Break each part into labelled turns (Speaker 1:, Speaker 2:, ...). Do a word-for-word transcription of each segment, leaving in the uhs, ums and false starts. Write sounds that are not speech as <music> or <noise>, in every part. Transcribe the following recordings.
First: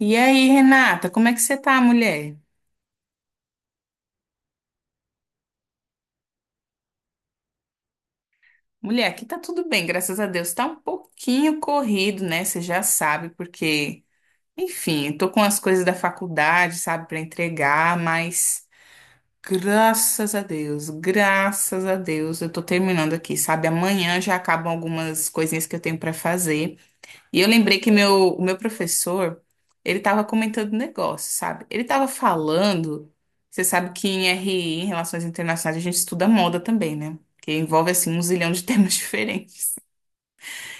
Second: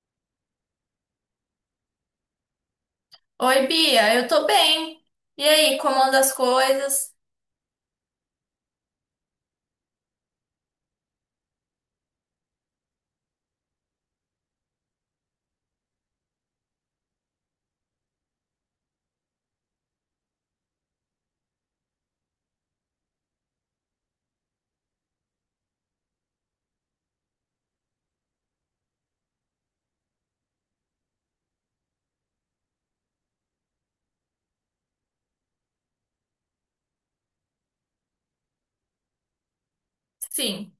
Speaker 1: E aí, Renata, como é que você tá, mulher?
Speaker 2: Oi, Bia, eu tô bem. E aí, como anda as coisas?
Speaker 1: Mulher, aqui tá tudo bem, graças a Deus. Tá um pouquinho corrido, né? Você já sabe, porque, enfim, eu tô com as coisas da faculdade, sabe, pra entregar, mas graças a Deus, graças a Deus, eu tô terminando aqui, sabe? Amanhã já acabam algumas coisinhas que eu tenho pra fazer. E eu lembrei que meu, o meu professor, ele tava comentando um negócio, sabe? Ele tava falando, você sabe que em R I, em Relações Internacionais, a gente estuda moda também, né? Que envolve, assim, um zilhão de <laughs> temas diferentes.
Speaker 2: Sim,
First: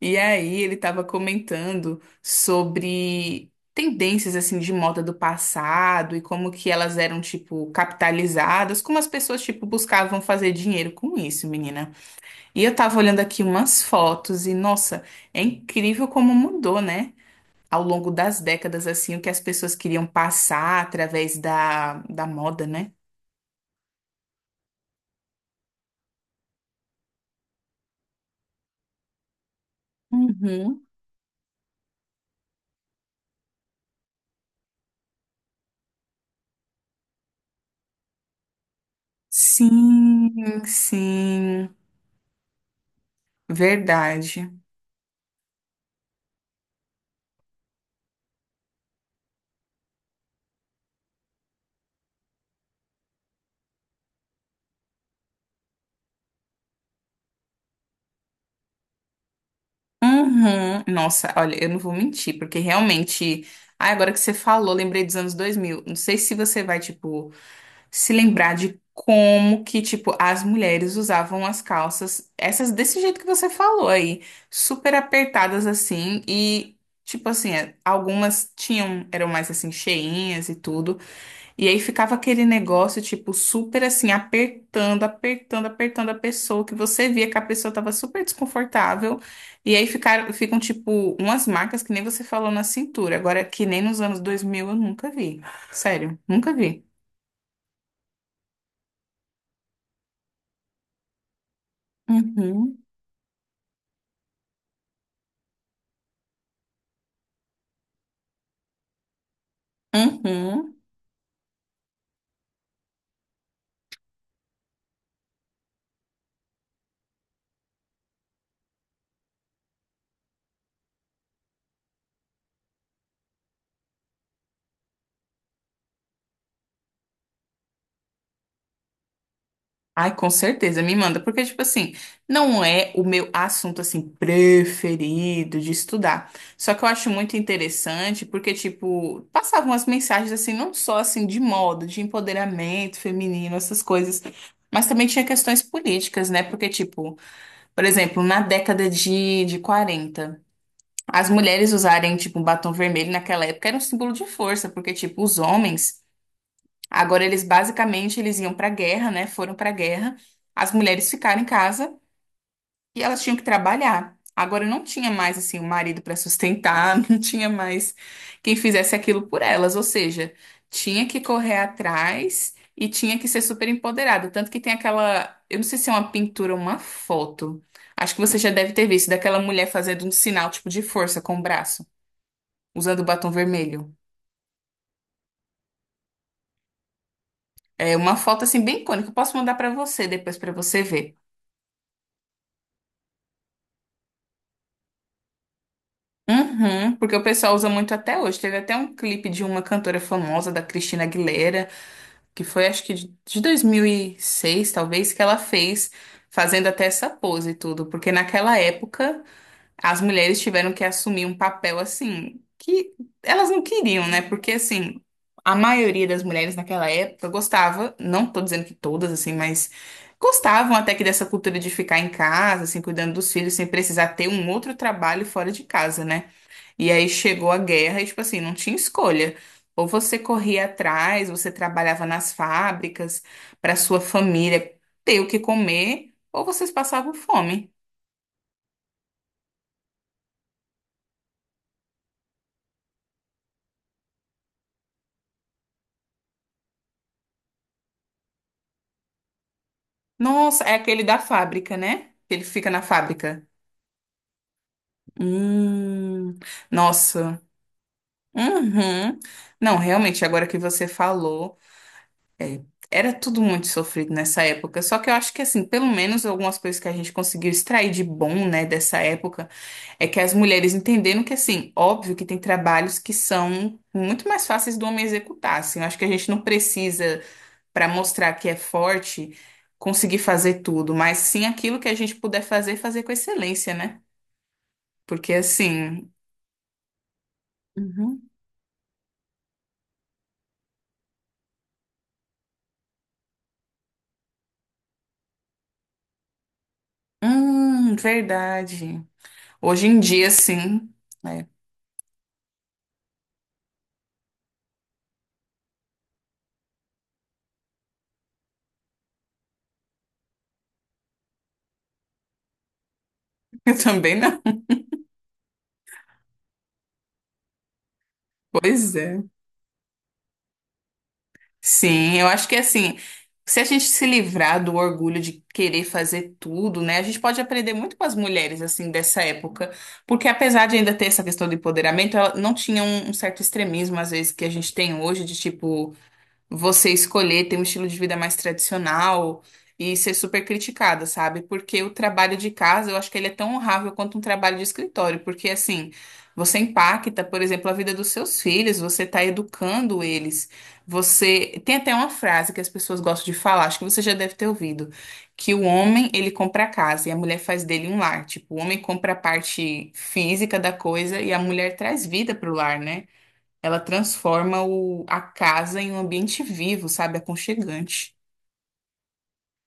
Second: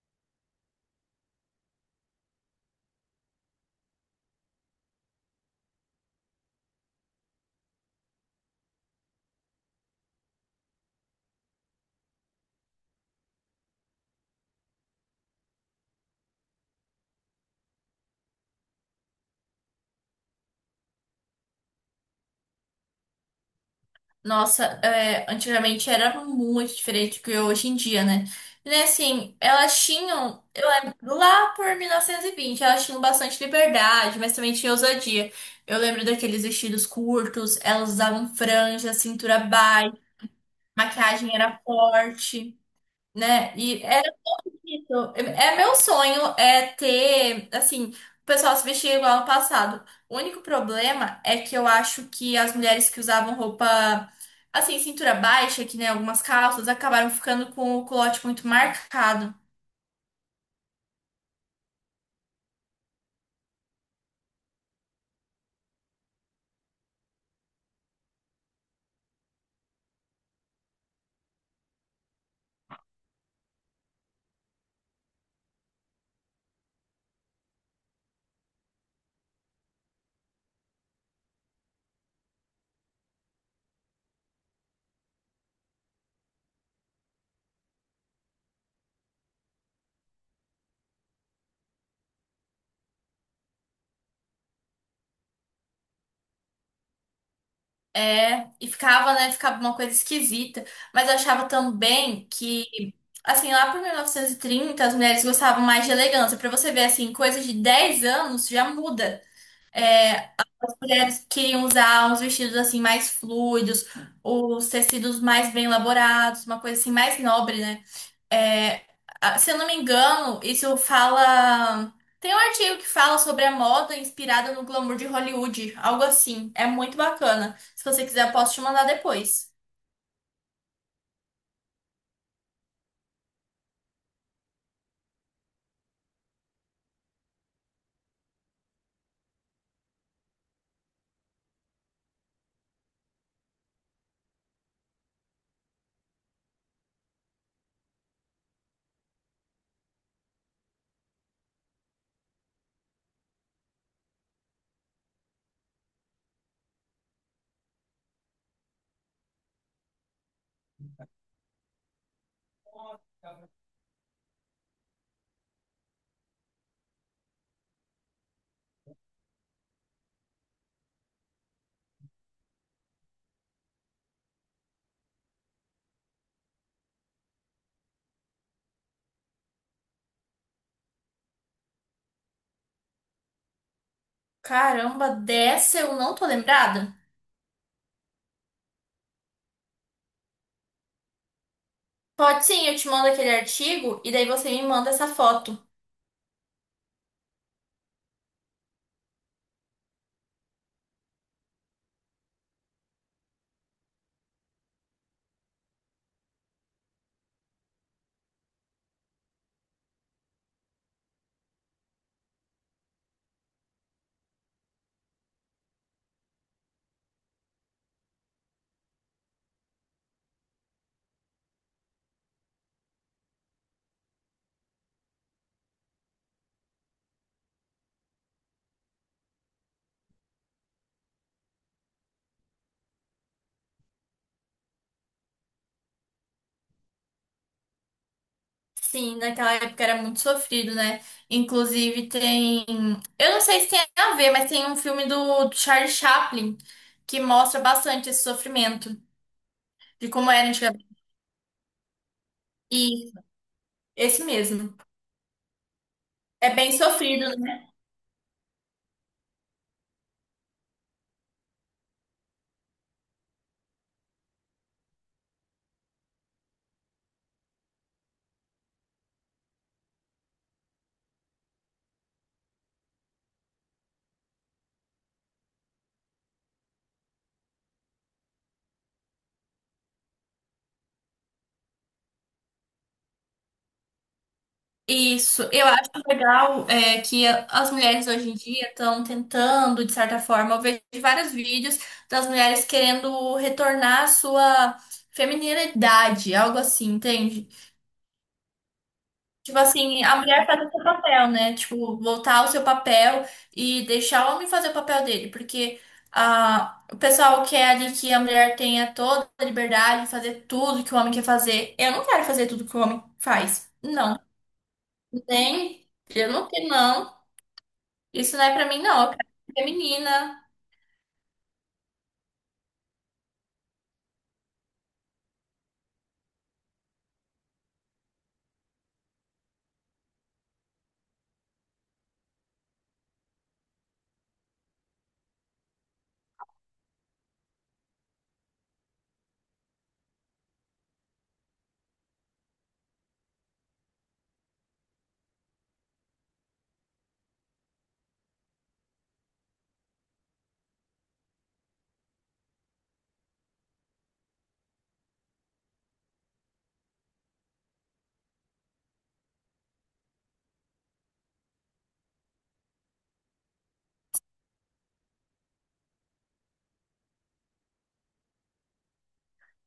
Speaker 1: E aí ele tava comentando sobre tendências, assim, de moda do passado e como que elas eram, tipo, capitalizadas, como as pessoas, tipo, buscavam fazer dinheiro com isso, menina. E eu tava olhando aqui umas fotos e, nossa, é incrível como mudou, né? Ao longo das décadas, assim, o que as pessoas queriam passar através da, da moda, né?
Speaker 2: nossa, é, antigamente era muito diferente do que é hoje em dia, né? E né, assim, elas tinham, eu
Speaker 1: Uhum.
Speaker 2: lembro, lá por mil novecentos e vinte, elas tinham bastante liberdade, mas também tinha ousadia. Eu lembro daqueles vestidos curtos, elas usavam franja, cintura baixa,
Speaker 1: Sim,
Speaker 2: maquiagem era
Speaker 1: sim,
Speaker 2: forte, né? E
Speaker 1: verdade.
Speaker 2: Isso. É meu sonho é ter, assim, o pessoal se vestir igual no passado. O único problema é que eu acho que as mulheres que usavam roupa, assim, cintura baixa, que nem algumas calças, acabaram ficando com o culote muito marcado.
Speaker 1: Uhum. Nossa, olha, eu não vou mentir, porque realmente, ah, agora que você falou, lembrei dos anos dois mil. Não sei se você vai, tipo, se lembrar de como que, tipo, as mulheres usavam as calças, essas desse jeito que você falou aí, super apertadas assim e tipo assim, é, algumas tinham, eram mais assim cheinhas e tudo, e aí ficava aquele negócio tipo super assim apertando, apertando, apertando a pessoa, que você via que a pessoa tava super desconfortável, e aí ficaram, ficam tipo umas marcas que nem você falou na cintura, agora que nem nos anos dois mil eu nunca vi. Sério, nunca vi.
Speaker 2: É, e ficava, né, ficava uma coisa esquisita. Mas eu achava também
Speaker 1: Uhum.
Speaker 2: que, assim, lá por mil novecentos e trinta, as mulheres gostavam mais de elegância. Pra você ver, assim, coisa de dez anos já muda.
Speaker 1: Uhum.
Speaker 2: Mulheres queriam usar uns vestidos assim mais fluidos, os tecidos mais bem elaborados, uma coisa assim mais nobre, né? É, a- Se eu não me engano, isso fala. Tem um artigo que fala sobre a moda inspirada no glamour de Hollywood, algo assim. É muito bacana. Se você quiser, eu posso te mandar depois.
Speaker 1: Ai, com certeza, me manda, porque, tipo assim, não é o meu assunto, assim, preferido de estudar. Só que eu acho muito interessante, porque, tipo, passavam as mensagens, assim, não só, assim, de moda, de empoderamento feminino, essas coisas, mas também tinha questões políticas, né? Porque, tipo, por exemplo, na década de, de quarenta as mulheres usarem, tipo, um batom vermelho naquela época era um símbolo de força, porque, tipo, os homens. Agora eles basicamente eles iam para a guerra, né? Foram para a guerra. As mulheres ficaram em casa e elas tinham que trabalhar. Agora não tinha mais assim o marido para sustentar, <laughs> não tinha mais quem fizesse aquilo por elas, ou seja, tinha que correr atrás e tinha que ser super empoderada, tanto que tem aquela, eu não sei se é uma pintura ou uma foto. Acho que você já deve ter visto daquela mulher fazendo um sinal tipo de força com o braço, usando o batom vermelho.
Speaker 2: Caramba, dessa eu não tô lembrada?
Speaker 1: É uma foto assim bem icônica, eu posso mandar para você depois para você ver.
Speaker 2: Pode sim, eu te mando aquele artigo e daí você me manda essa foto.
Speaker 1: Uhum, porque o pessoal usa muito até hoje. Teve até um clipe de uma cantora famosa, da Cristina Aguilera, que foi acho que de de dois mil e seis, talvez, que ela fez, fazendo até essa pose e tudo. Porque naquela época, as mulheres tiveram que assumir um papel assim, que elas não queriam, né? Porque assim, a maioria das mulheres naquela época gostava, não tô dizendo que todas, assim, mas gostavam até que dessa cultura de ficar em casa, assim, cuidando dos filhos, sem precisar ter um outro trabalho fora de casa, né? E aí chegou a guerra e, tipo assim, não tinha escolha. Ou você corria atrás, você trabalhava nas fábricas para sua família ter o que comer, ou vocês passavam fome.
Speaker 2: Sim, naquela época era muito sofrido, né? Inclusive tem. Eu não sei se tem a ver, mas tem um filme do Charlie Chaplin que mostra bastante esse sofrimento, de como era
Speaker 1: Nossa, é
Speaker 2: antigamente.
Speaker 1: aquele da fábrica, né? Que ele fica na
Speaker 2: E
Speaker 1: fábrica.
Speaker 2: Esse mesmo.
Speaker 1: Hum,
Speaker 2: É bem sofrido,
Speaker 1: nossa.
Speaker 2: né?
Speaker 1: Uhum. Não, realmente, agora que você falou. É, era tudo muito sofrido nessa época. Só que eu acho que, assim, pelo menos algumas coisas que a gente conseguiu extrair de bom, né, dessa época, é que as mulheres entenderam que, assim, óbvio que tem trabalhos que são muito mais fáceis do homem executar, assim. Eu acho que a gente não precisa, para mostrar que é forte, conseguir fazer tudo, mas sim aquilo que a gente puder fazer, fazer com excelência, né? Porque,
Speaker 2: Isso. Eu acho
Speaker 1: assim.
Speaker 2: legal é, que a- as mulheres
Speaker 1: Uhum.
Speaker 2: hoje em dia estão tentando, de certa forma. Eu vejo vários vídeos das mulheres querendo retornar à sua feminilidade, algo assim, entende?
Speaker 1: Hum, verdade.
Speaker 2: Tipo
Speaker 1: Hoje em
Speaker 2: assim, a
Speaker 1: dia,
Speaker 2: mulher faz o seu
Speaker 1: sim.
Speaker 2: papel,
Speaker 1: É,
Speaker 2: né? Tipo, voltar ao seu papel e deixar o homem fazer o papel dele, porque ah, o pessoal quer ali que a mulher tenha toda a liberdade de fazer tudo que o homem quer fazer. Eu não quero fazer tudo que o homem
Speaker 1: <laughs>
Speaker 2: faz.
Speaker 1: eu também
Speaker 2: Não.
Speaker 1: não.
Speaker 2: Nem. Eu não quero, não. Isso não é pra mim,
Speaker 1: Pois
Speaker 2: não. Eu
Speaker 1: é.
Speaker 2: quero ser menina.
Speaker 1: Sim, eu acho que assim, se a gente se livrar do orgulho de querer fazer tudo, né, a gente pode aprender muito com as mulheres, assim, dessa época, porque apesar de ainda ter essa questão do empoderamento, ela não tinha um, um certo extremismo, às vezes, que a gente tem hoje, de tipo você escolher ter um estilo de vida mais tradicional e ser super criticada, sabe? Porque o trabalho de casa, eu acho que ele é tão honrável quanto um trabalho de escritório, porque assim, você impacta, por exemplo, a vida dos seus filhos, você está educando eles. Você tem até uma frase que as pessoas gostam de falar, acho que você já deve ter ouvido, que o homem, ele compra a casa e a mulher faz dele um lar. Tipo, o homem compra a parte física da coisa e a mulher traz vida pro lar, né? Ela transforma o, a casa em um ambiente vivo, sabe? Aconchegante.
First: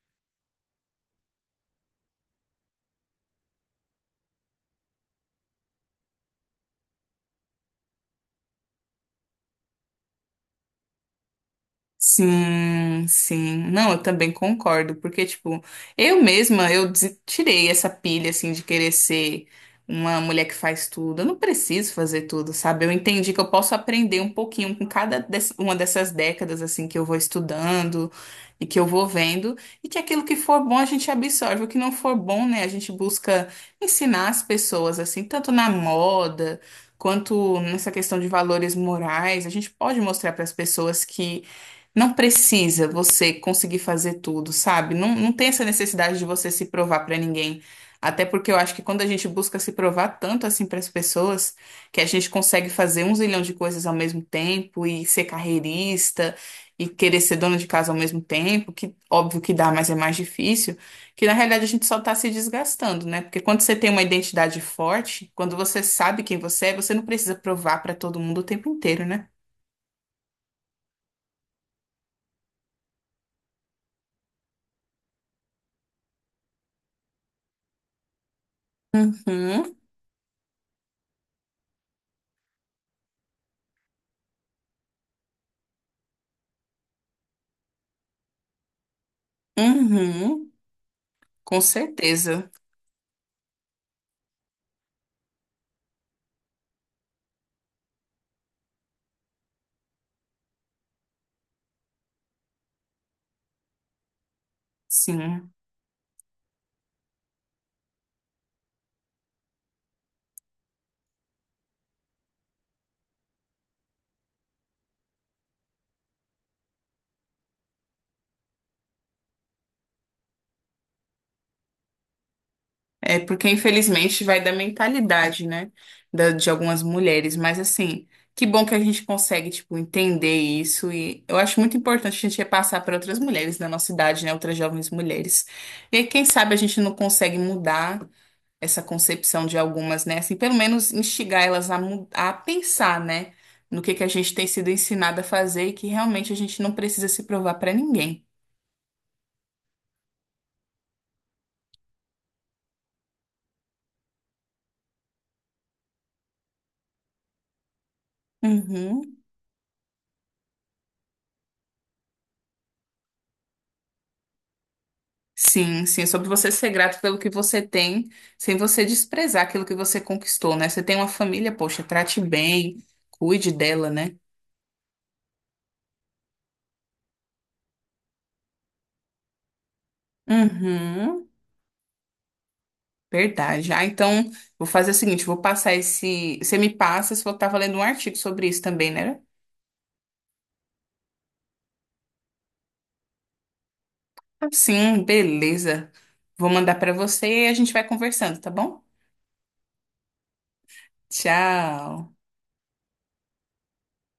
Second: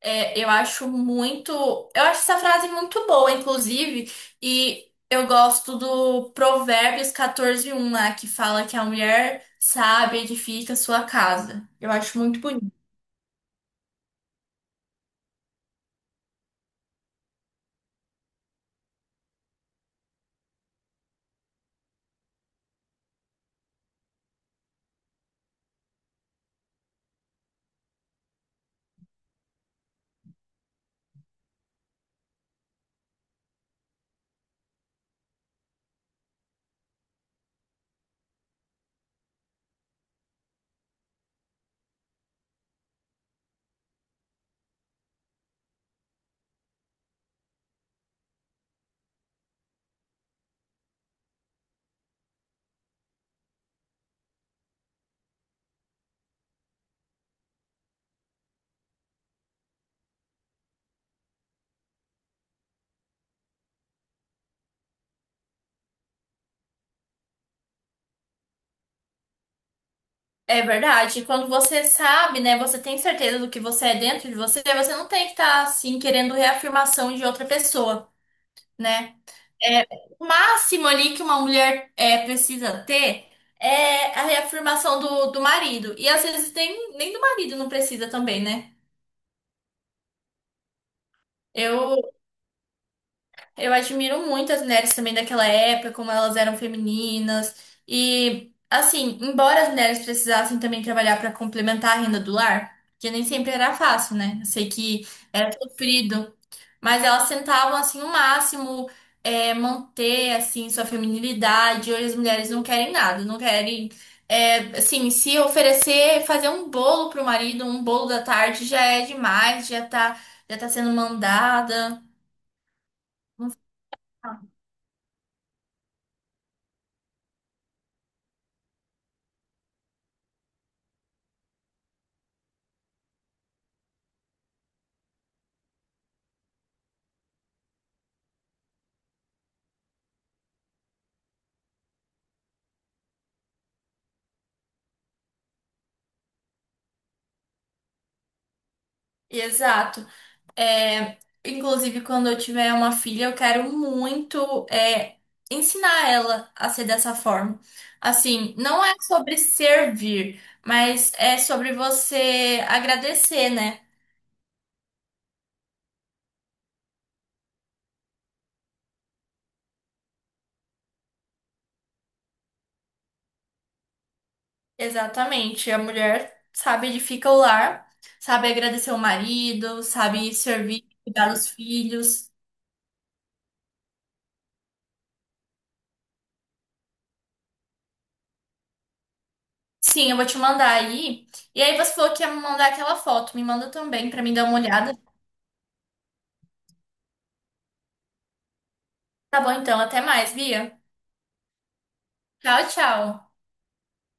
Speaker 2: É, eu acho muito. Eu acho essa frase muito boa, inclusive, e eu gosto do Provérbios quatorze um lá, que fala que a mulher sábia edifica sua casa. Eu acho muito bonito.
Speaker 1: Sim, sim. Não, eu também concordo, porque, tipo, eu mesma, eu des- tirei essa pilha, assim, de querer ser uma mulher que faz tudo. Eu não preciso fazer tudo, sabe? Eu entendi que eu posso aprender um pouquinho com cada des- uma dessas décadas, assim, que eu vou estudando e que eu vou vendo, e que aquilo que for bom a gente absorve, o que não for bom, né, a gente busca ensinar as pessoas, assim, tanto na moda. Quanto nessa questão de valores morais, a gente pode mostrar para as pessoas que não precisa você conseguir fazer tudo, sabe? Não, não tem essa necessidade de você se provar pra ninguém. Até porque eu acho que quando a gente busca se provar tanto assim para as pessoas, que a gente consegue fazer um zilhão de coisas ao mesmo tempo e ser carreirista e querer ser dona de casa ao mesmo tempo, que óbvio que dá, mas é mais difícil, que na realidade a gente só tá se desgastando, né? Porque quando você tem uma identidade forte, quando você sabe quem você é, você não precisa provar pra todo mundo o tempo inteiro, né?
Speaker 2: É verdade. E quando você sabe, né, você tem certeza do que você é dentro de você, você não tem que estar assim querendo reafirmação de outra pessoa, né?
Speaker 1: Uhum,
Speaker 2: É, o máximo ali que uma mulher é, precisa ter é a reafirmação do, do marido. E às vezes nem, nem do marido não precisa também, né?
Speaker 1: uhum. Com
Speaker 2: Eu,
Speaker 1: certeza,
Speaker 2: eu admiro muito as mulheres também daquela época, como elas eram femininas. E, assim, embora as mulheres precisassem também trabalhar para complementar a renda do lar, que nem sempre era fácil, né? Eu sei que era
Speaker 1: sim.
Speaker 2: sofrido. Mas elas tentavam, assim, o máximo é, manter, assim, sua feminilidade. Hoje as mulheres não querem nada, não querem, é, assim, se oferecer, fazer um bolo pro marido, um bolo da tarde já é demais, já tá, já tá sendo mandada.
Speaker 1: É porque,
Speaker 2: Não-
Speaker 1: infelizmente, vai da mentalidade, né? Da, de algumas mulheres. Mas, assim, que bom que a gente consegue, tipo, entender isso. E eu acho muito importante a gente repassar para outras mulheres da nossa idade, né? Outras jovens mulheres. E aí, quem sabe a gente não consegue mudar essa concepção de algumas, né? Assim, pelo menos instigar elas a, mu- a pensar, né? No que que a gente tem sido ensinada a fazer e que realmente a gente não precisa se provar para ninguém.
Speaker 2: Exato. É, Inclusive, quando eu tiver uma filha, eu quero muito é, ensinar ela a ser dessa forma. Assim, não é
Speaker 1: Uhum.
Speaker 2: sobre servir, mas é sobre você agradecer, né?
Speaker 1: Sim, sim, é sobre você ser grato pelo que você tem, sem você desprezar aquilo que você conquistou, né? Você tem uma família, poxa, trate bem, cuide dela, né?
Speaker 2: Exatamente. A mulher sabe edificar o lar, sabe agradecer o marido, sabe servir,
Speaker 1: Uhum,
Speaker 2: cuidar dos filhos.
Speaker 1: verdade. Ah, então, vou fazer o seguinte, vou passar esse... Você me passa, se eu tava lendo um artigo sobre isso também, né?
Speaker 2: Sim, eu vou te mandar aí. E aí você falou que ia me mandar aquela foto. Me manda também pra mim dar
Speaker 1: Ah,
Speaker 2: uma olhada.
Speaker 1: sim, beleza. Vou mandar pra você e a gente vai conversando, tá bom?
Speaker 2: Tá bom, então. Até mais, Bia.
Speaker 1: Tchau.
Speaker 2: Tchau, tchau.